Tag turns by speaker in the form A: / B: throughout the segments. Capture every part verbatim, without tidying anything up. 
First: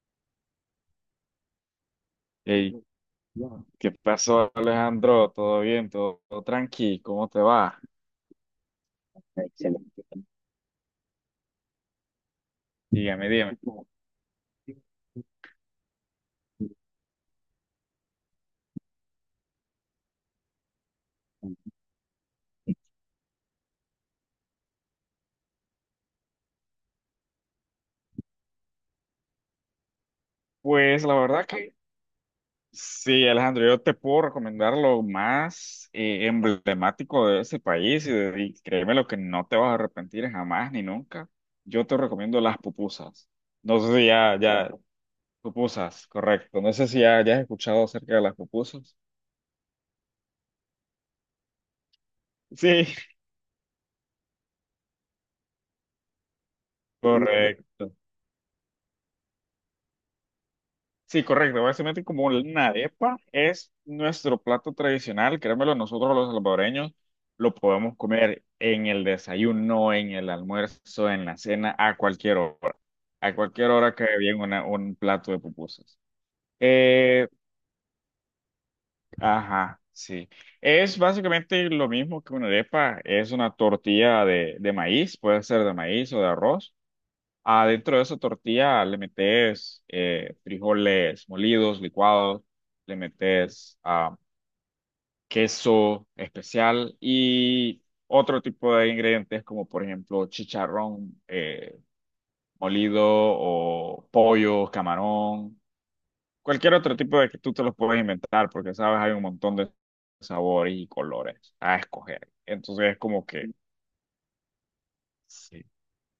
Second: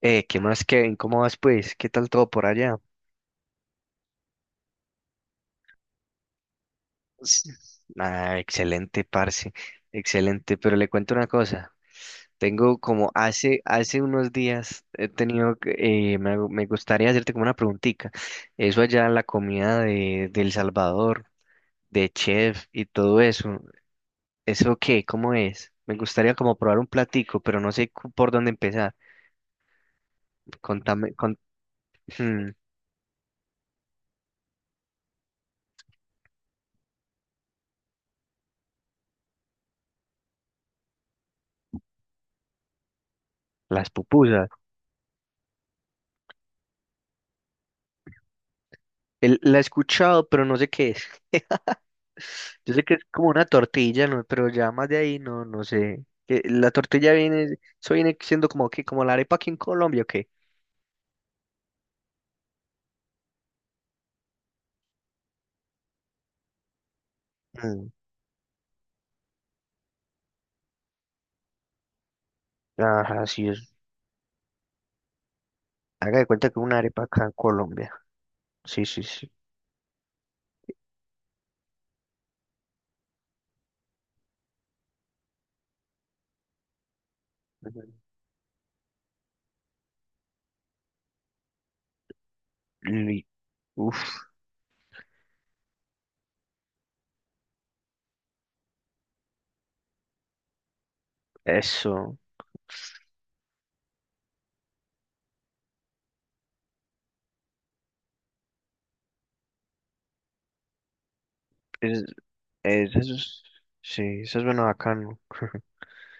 A: Eh, ¿qué más, Kevin? ¿Cómo vas, pues? ¿Qué tal todo por
B: Hey.
A: allá?
B: Ya. ¿Qué pasó, Alejandro? ¿Todo bien? ¿Todo, todo tranqui? ¿Cómo te
A: Sí.
B: va?
A: Ah, excelente, parce. Excelente. Pero le cuento una cosa. Tengo como
B: Dígame, dígame.
A: hace, hace unos días he tenido, que- eh, me, hago- me gustaría hacerte como una preguntita. Eso allá, la comida de, de El Salvador, de chef y todo eso. ¿Eso qué? ¿Cómo es? Me gustaría como probar un platico, pero no sé cu- por dónde empezar.
B: Pues la
A: Contame, con,
B: verdad que
A: hmm,
B: sí, Alejandro, yo te puedo recomendar lo más eh, emblemático de ese país y, de- y créeme lo que no te vas a arrepentir jamás ni nunca. Yo te recomiendo las pupusas. No
A: las
B: sé si ya,
A: pupusas.
B: ya, pupusas, correcto. No sé si ya, ya has escuchado acerca de las pupusas.
A: El- la he escuchado, pero no sé qué es. Yo sé
B: Sí,
A: que es como una tortilla, ¿no? Pero ya más de ahí no, no sé. Que la tortilla viene,
B: correcto.
A: eso viene siendo como que, como la arepa aquí en Colombia, ¿o qué?
B: Sí, correcto. Básicamente como una arepa es nuestro plato tradicional, créemelo, nosotros los salvadoreños lo
A: Mm,
B: podemos comer en el desayuno, en el almuerzo, en la cena, a cualquier hora.
A: Ajá,
B: A
A: sí
B: cualquier
A: es.
B: hora cae bien una- un plato de pupusas.
A: Haga de cuenta que una arepa acá
B: Eh,
A: en Colombia. Sí, sí, sí.
B: ajá, sí. Es básicamente lo mismo que una arepa, es una tortilla de, de maíz, puede ser de maíz o de arroz.
A: Ujú.
B: Adentro de esa tortilla le metes eh, frijoles molidos, licuados, le
A: Li-
B: metes
A: Uf,
B: ah, queso especial y otro tipo de ingredientes como por ejemplo chicharrón eh,
A: eso.
B: molido o pollo, camarón, cualquier otro tipo de que tú te los puedes inventar porque sabes hay un montón de sabores y colores a
A: Es,
B: escoger. Entonces
A: es,
B: es
A: eso
B: como
A: es-
B: que
A: sí, eso es bueno bacano.
B: sí.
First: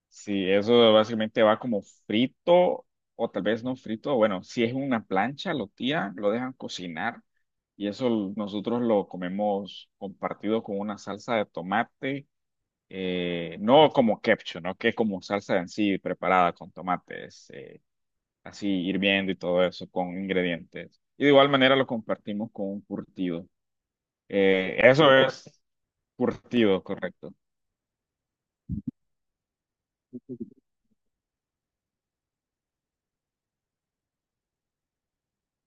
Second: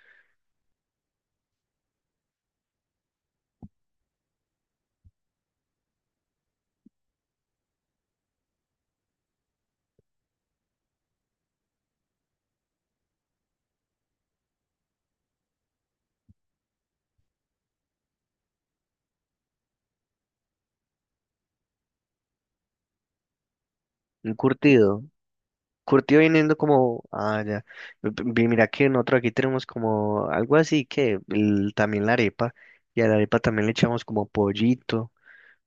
B: Sí, eso básicamente va como frito o tal vez no frito. Bueno, si es una plancha, lo tiran, lo dejan cocinar y eso l- nosotros lo comemos compartido con una salsa de tomate, eh, no como ketchup, ¿no? Que es como salsa en sí preparada con tomates, eh, así hirviendo y todo eso con ingredientes. Y de igual manera lo compartimos con un curtido.
A: Un
B: Eh,
A: curtido.
B: eso es
A: Curtido viniendo
B: curtido,
A: como,
B: correcto.
A: ah, ya. P- p- Mira que nosotros aquí tenemos como algo así que el- también la arepa, y a la arepa también le echamos como pollito,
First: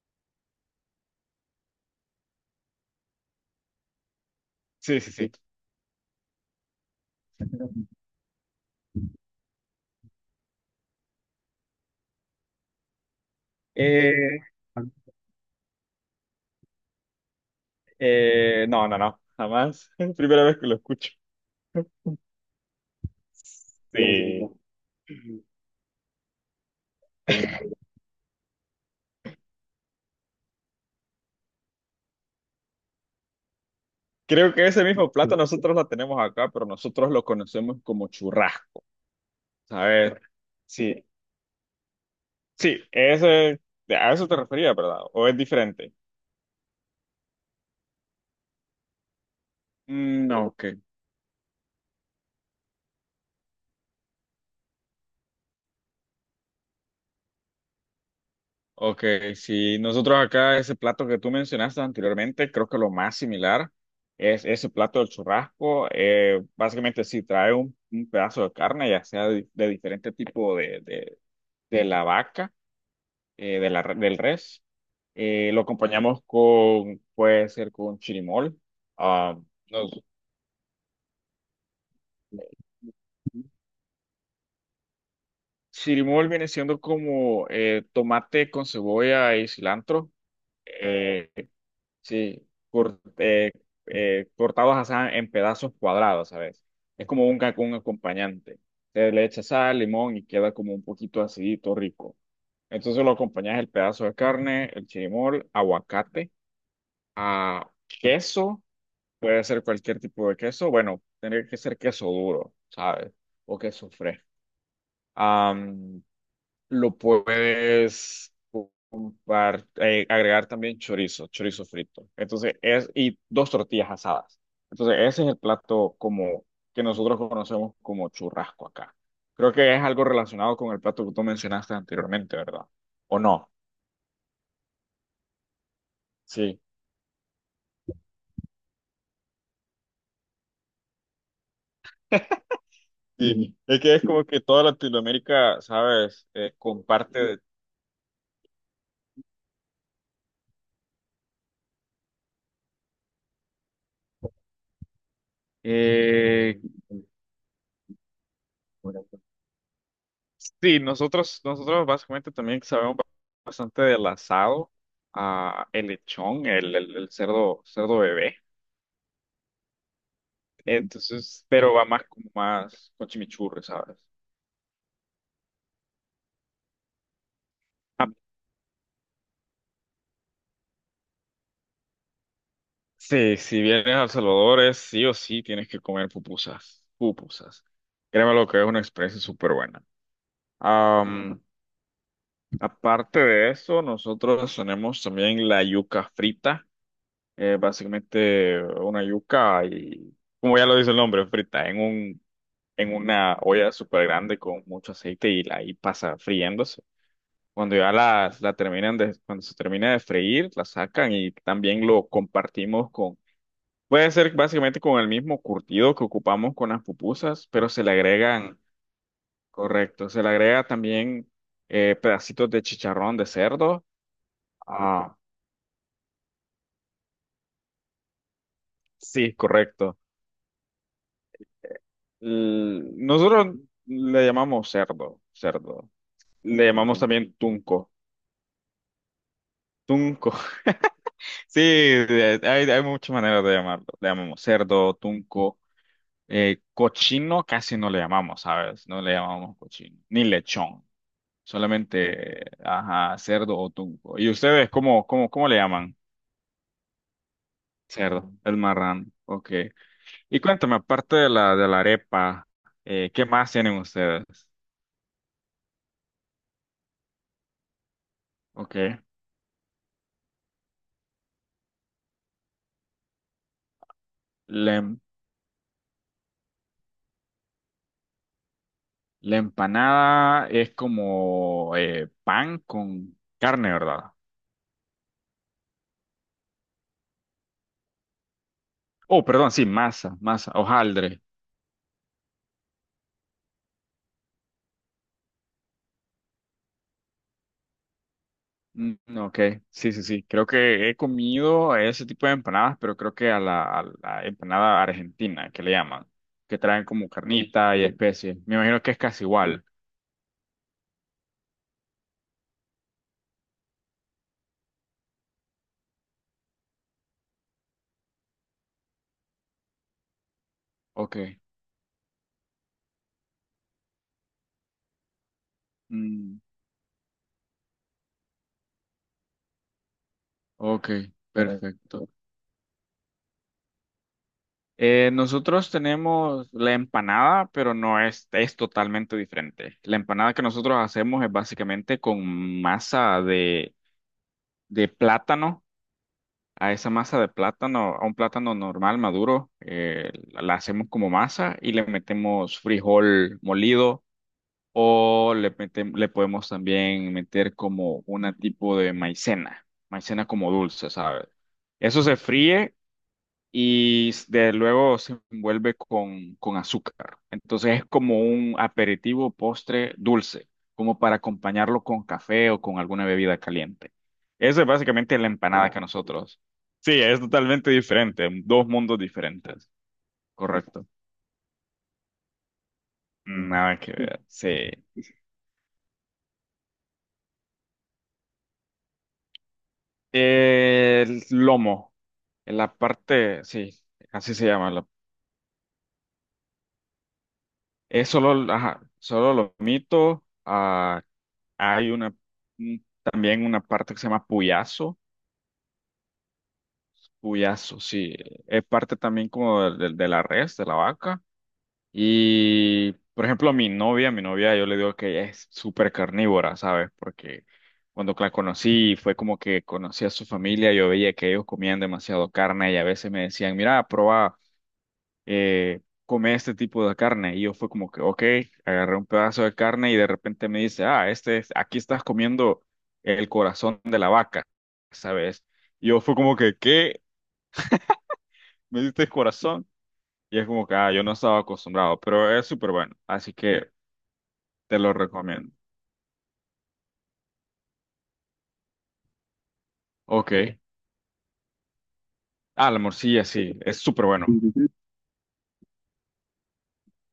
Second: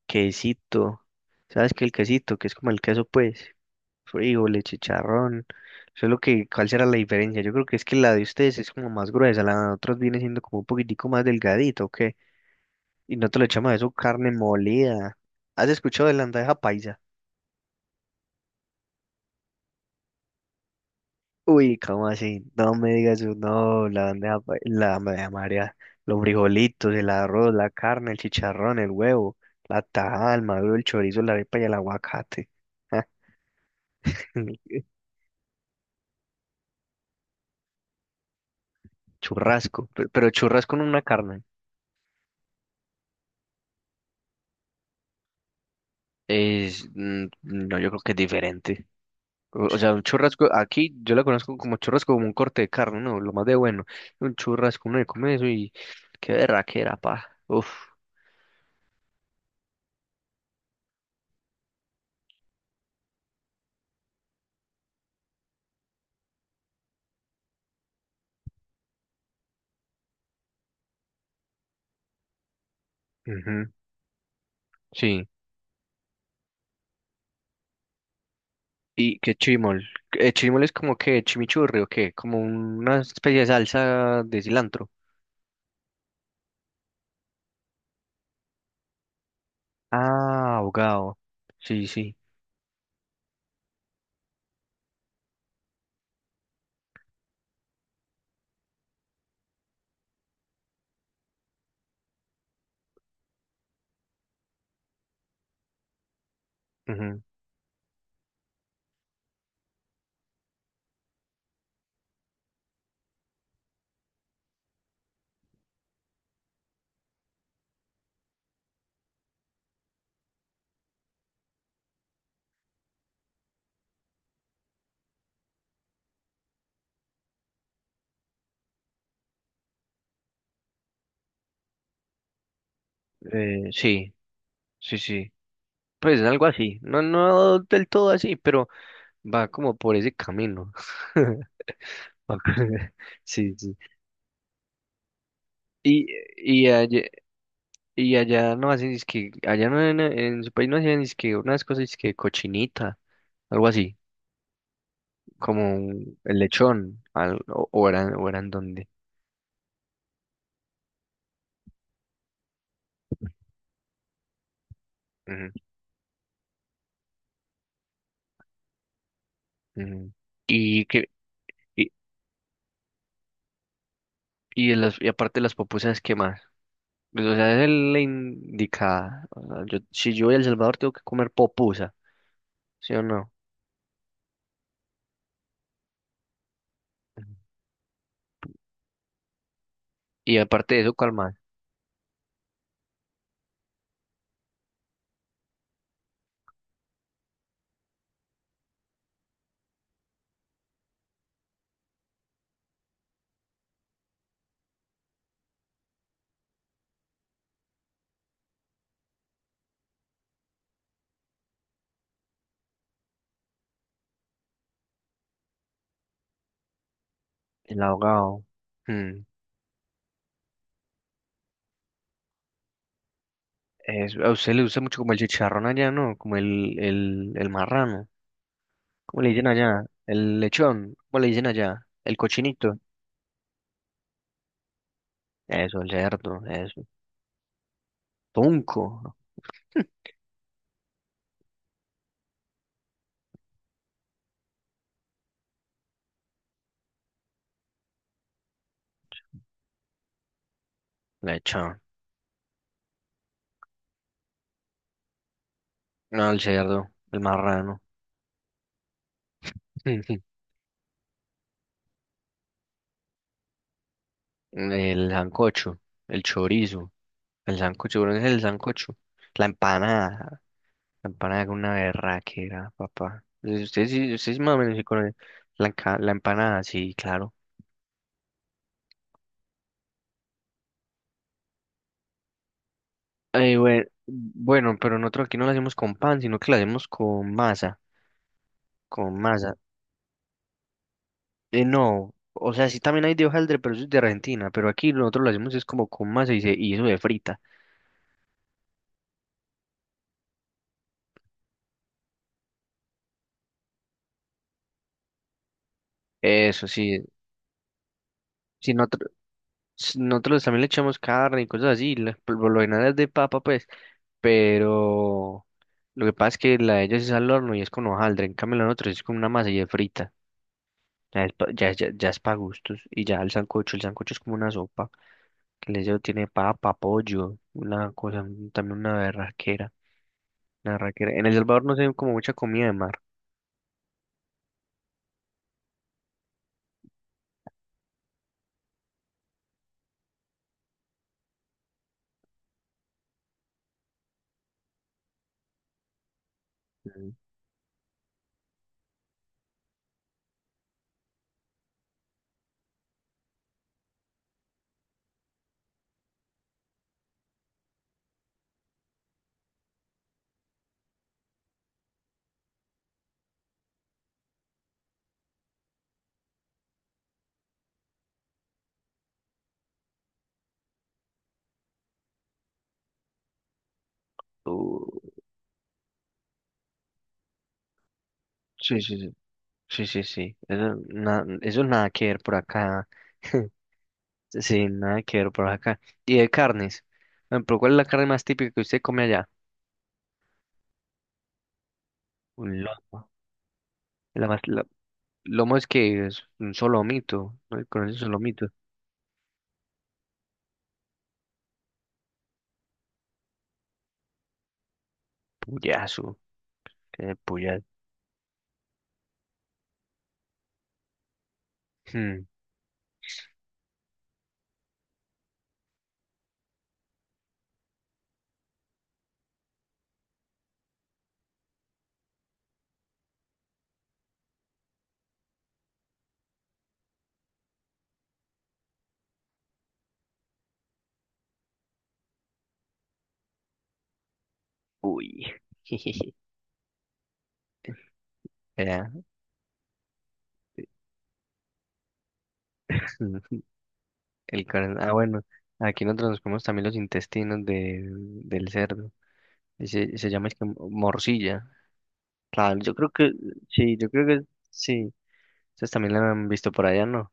A: quesito. ¿Sabes qué? El quesito, que es como el queso, pues. Frijoles,
B: Sí, sí, sí.
A: chicharrón. Solo que, ¿cuál será la diferencia? Yo creo que es que la de ustedes es como más gruesa, la de nosotros viene siendo como un poquitico más delgadito, ¿ok? Y no te lo echamos a eso
B: Eh,
A: carne molida. ¿Has escuchado de la bandeja paisa?
B: Eh, no, no, no, jamás. Es la primera vez que lo escucho.
A: Uy, ¿cómo así? No me digas eso, no, la bandeja
B: Sí.
A: paisa, la bandeja María, los frijolitos, el arroz, la carne, el chicharrón, el huevo, la tajada, el maduro, el chorizo, la arepa y el aguacate.
B: Creo que ese mismo plato nosotros lo tenemos acá, pero nosotros lo conocemos como churrasco. A
A: Churrasco, pe-
B: ver,
A: pero churrasco en una
B: sí,
A: carne.
B: sí, ese, a eso te refería, ¿verdad? ¿O es diferente?
A: Es, mm, no, yo creo que es diferente. O, o sea, un
B: Mm, no,
A: churrasco,
B: ok,
A: aquí yo la conozco como churrasco, como un corte de carne, ¿no? Lo más de bueno. Un churrasco, uno le come eso y qué berraquera, pa. Uf.
B: ok, sí, nosotros acá ese plato que tú mencionaste anteriormente, creo que lo más similar es ese plato del churrasco. Eh, básicamente sí, trae un, un pedazo de carne, ya sea de, de diferente tipo de, de de la vaca. eh,
A: Ujú,
B: de la, del res.
A: sí.
B: Eh, lo acompañamos con, puede ser con chirimol.
A: ¿Y qué
B: Ah,
A: chimol?
B: nos-
A: ¿El chimol es como que chimichurri o qué? Como una especie de salsa de cilantro.
B: chirimol viene siendo como eh, tomate con cebolla y cilantro.
A: Ah, ahogado.
B: Eh,
A: Sí, sí.
B: sí, cor- eh, eh, cortados así en pedazos cuadrados, ¿sabes? Es como un, ca- un acompañante. Se le echa sal, limón y queda como un poquito acidito, rico. Entonces lo acompañas el pedazo de carne, el chirimol, aguacate,
A: Ujú,
B: a queso. Puede ser cualquier tipo de queso. Bueno, tendría que ser queso duro, ¿sabes? O queso fresco. Am, lo puedes ocupar, eh, agregar también chorizo, chorizo frito. Entonces, es, y dos tortillas asadas. Entonces, ese es el plato como que nosotros conocemos como churrasco acá. Creo que es algo relacionado con el plato que tú mencionaste anteriormente, ¿verdad? ¿O no?
A: eh, sí, sí, sí. Pues algo
B: Sí.
A: así. No, no del todo así, pero va como por ese camino. Sí,
B: Sí.
A: sí.
B: Es que es como que toda Latinoamérica,
A: Y,
B: ¿sabes? Eh,
A: y, allá,
B: comparte
A: y allá no hacen, es que, allá no en, en su país no hacían, es que unas cosas, es que cochinita, algo así, como un- el
B: eh,
A: lechón, al- o, o eran, o eran donde.
B: sí, nosotros, nosotros básicamente también sabemos bastante del asado,
A: Ujú,
B: ah, el lechón, el, el, el cerdo, cerdo bebé.
A: ujú. Y que,
B: Entonces, pero va
A: y,
B: más como más con chimichurri, ¿sabes?
A: y, de las, y aparte de las pupusas, ¿qué más? Pues, o sea, es la
B: Ah,
A: indicada. O sea, yo, si yo voy a El Salvador tengo que comer popusa, ¿sí o no?
B: sí, si vienes a El Salvador, es sí o sí tienes que comer pupusas,
A: Ujú.
B: pupusas. Créeme lo que es una experiencia súper buena.
A: Y aparte de eso, ¿cuál más?
B: Am, aparte de eso, nosotros tenemos también la yuca frita, eh, básicamente una yuca y como ya lo dice el nombre, frita en un en una olla súper grande con mucho aceite y la ahí pasa friéndose. Cuando ya la, la terminan de, cuando se termina de freír, la sacan y también lo compartimos con, puede ser básicamente con el mismo curtido que ocupamos con las pupusas, pero
A: El
B: se le
A: ahogado.
B: agregan,
A: Mm.
B: correcto, se le agrega también eh, pedacitos de chicharrón de cerdo.
A: Es- a usted le gusta mucho como
B: Ah,
A: el chicharrón allá, ¿no? Como el, el, el marrano. ¿Cómo le
B: sí,
A: dicen allá?
B: correcto.
A: El lechón. ¿Cómo le dicen
B: Eh,
A: allá? El cochinito.
B: L- Nosotros le llamamos cerdo,
A: Eso,
B: cerdo.
A: el cerdo.
B: Le
A: Eso.
B: llamamos también tunco.
A: Tunco.
B: Tunco. Sí, eh, hay, hay muchas maneras de llamarlo. Le llamamos cerdo, tunco. Eh, cochino casi no le llamamos, ¿sabes? No le llamamos cochino, ni lechón.
A: Lechón.
B: Solamente, ajá, cerdo o tunco. ¿Y ustedes cómo, cómo, cómo le llaman?
A: No, el cerdo. El marrano.
B: Cerdo, el marrán. Ok. Y cuéntame, aparte de la, de la arepa, eh, ¿qué más tienen ustedes?
A: El sancocho. El chorizo. El sancocho. No es el sancocho.
B: Ok.
A: La empanada. La empanada con una berraquera, papá. Usted sí, ustedes sí más o menos
B: La,
A: sí
B: em-
A: conoce la, enca- la empanada, sí, claro.
B: la empanada es como eh, pan con
A: Eh,
B: carne,
A: bue-
B: ¿verdad?
A: bueno, pero nosotros aquí no la hacemos con pan, sino que la hacemos con masa, con
B: Oh, perdón,
A: masa.
B: sí, masa, masa, hojaldre.
A: Eh, no, o sea, sí también hay de hojaldre, pero eso es de Argentina, pero aquí nosotros lo hacemos es como con masa y, se, y eso de frita.
B: Mm, ok, sí, sí, sí. Creo que he comido ese tipo de empanadas, pero creo que a la, a la empanada argentina, que le llaman, que
A: Eso
B: traen
A: sí,
B: como carnita y especies. Me
A: si
B: imagino que es
A: nosotros,
B: casi igual.
A: si nosotros también le echamos carne y cosas así, la- por lo general es de papa, pues, pero lo que pasa es que la de ellos es al horno y es con hojaldre, en cambio la de nosotros es con una masa y de frita.
B: Ok,
A: Ya es, pa- ya, ya, ya es para gustos. Y ya el sancocho, el sancocho es como una sopa. Que le llevo- tiene
B: mm,
A: papa, pollo, una cosa, un- también una berraquera. Una
B: ok,
A: berraquera. En El Salvador no se ve
B: perfecto.
A: como mucha comida de mar.
B: Eh, nosotros tenemos la empanada, pero no es, es totalmente diferente. La empanada que nosotros hacemos es básicamente con masa de, de plátano a esa
A: Mm.
B: masa de plátano, a un plátano normal maduro, eh, la la hacemos como masa y le metemos frijol molido o le metem- le podemos también meter como una tipo de maicena, maicena como dulce, ¿sabes? Eso se fríe y de luego se envuelve con, con azúcar. Entonces es como un aperitivo, postre dulce, como para acompañarlo con café o con alguna bebida caliente. Eso es
A: Uh,
B: básicamente la empanada que nosotros. Sí, es totalmente diferente, dos
A: sí, sí,
B: mundos
A: sí.
B: diferentes.
A: Sí, sí, sí. Eso,
B: Correcto.
A: na- eso nada que ver por acá.
B: Nada que ver.
A: Sí,
B: Sí.
A: nada que ver por acá. Y de carnes. Por ejemplo, ¿cuál es la carne más típica que usted come allá?
B: El lomo,
A: Un
B: la
A: lomo.
B: parte, sí,
A: La
B: así
A: más,
B: se
A: la-
B: llama. la-
A: lomo es que es un solomito. ¿No? ¿Conoce el
B: es
A: solomito?
B: solo, ajá, solo lomito, ah, hay una, un- también una parte que se llama puyazo.
A: Puyazo. El puyal.
B: Puyazo, sí. Es parte también como de, de- de la res, de la vaca.
A: Hmm,
B: Y, por ejemplo, mi novia, mi novia, yo le digo que ella es súper carnívora, ¿sabes? Porque cuando la conocí, fue como que conocí a su familia, yo veía que ellos comían demasiado carne y a veces me decían, mira, prueba eh, come este tipo de carne. Y yo fue como que, ok, agarré un pedazo de carne y de repente me dice, ah, este es, aquí estás comiendo el corazón de la vaca,
A: uy.
B: ¿sabes? Y yo fue como que, ¿qué? ¿Me
A: Era
B: diste el corazón? Y es como que, ah, yo no estaba acostumbrado, pero es súper bueno, así que
A: el corazón.
B: te
A: Ah,
B: lo
A: bueno.
B: recomiendo.
A: Aquí nosotros nos comemos también los intestinos de, del cerdo. Y se, se llama
B: Ok.
A: es que morcilla. Claro,
B: Ah,
A: yo
B: la
A: creo que
B: morcilla, sí,
A: sí,
B: es
A: yo creo
B: súper
A: que
B: bueno.
A: sí. Ustedes también la han visto por allá, ¿no?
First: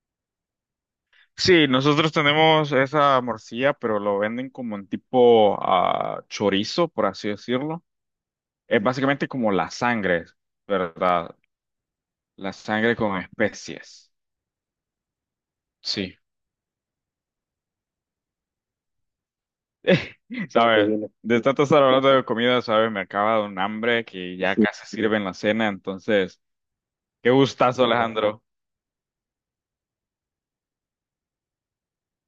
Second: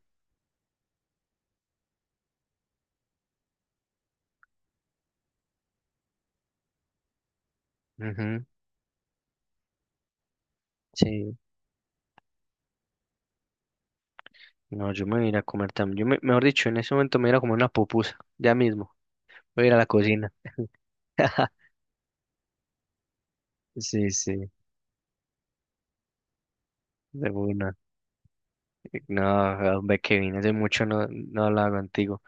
B: Sí, nosotros tenemos esa morcilla, pero lo venden como en tipo ah, chorizo, por así decirlo.
A: Ujú,
B: Es básicamente como la sangre, ¿verdad?
A: sí.
B: La sangre con especies.
A: No, yo me voy a ir a comer también. Yo
B: Sí.
A: me, mejor dicho, en ese momento me voy a ir a comer una pupusa. Ya mismo. Voy a ir a la
B: Eso
A: cocina.
B: que, ¿sabes? Viene. De tanto estar hablando de comida, ¿sabes? Me acaba de dar un hambre
A: Sí,
B: que
A: sí,
B: ya. Sí, casi sirven la cena. Entonces, qué
A: de una.
B: gustazo, Alejandro.
A: No, hombre, Kevin, hace mucho no, no hablaba contigo.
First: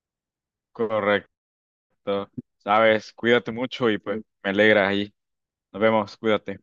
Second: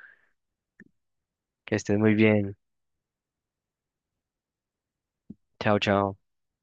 B: Correcto.
A: Que estés muy bien.
B: ¿Sabes? Cuídate mucho y pues me alegra ahí.
A: Chao,
B: Nos
A: chao.
B: vemos. Cuídate.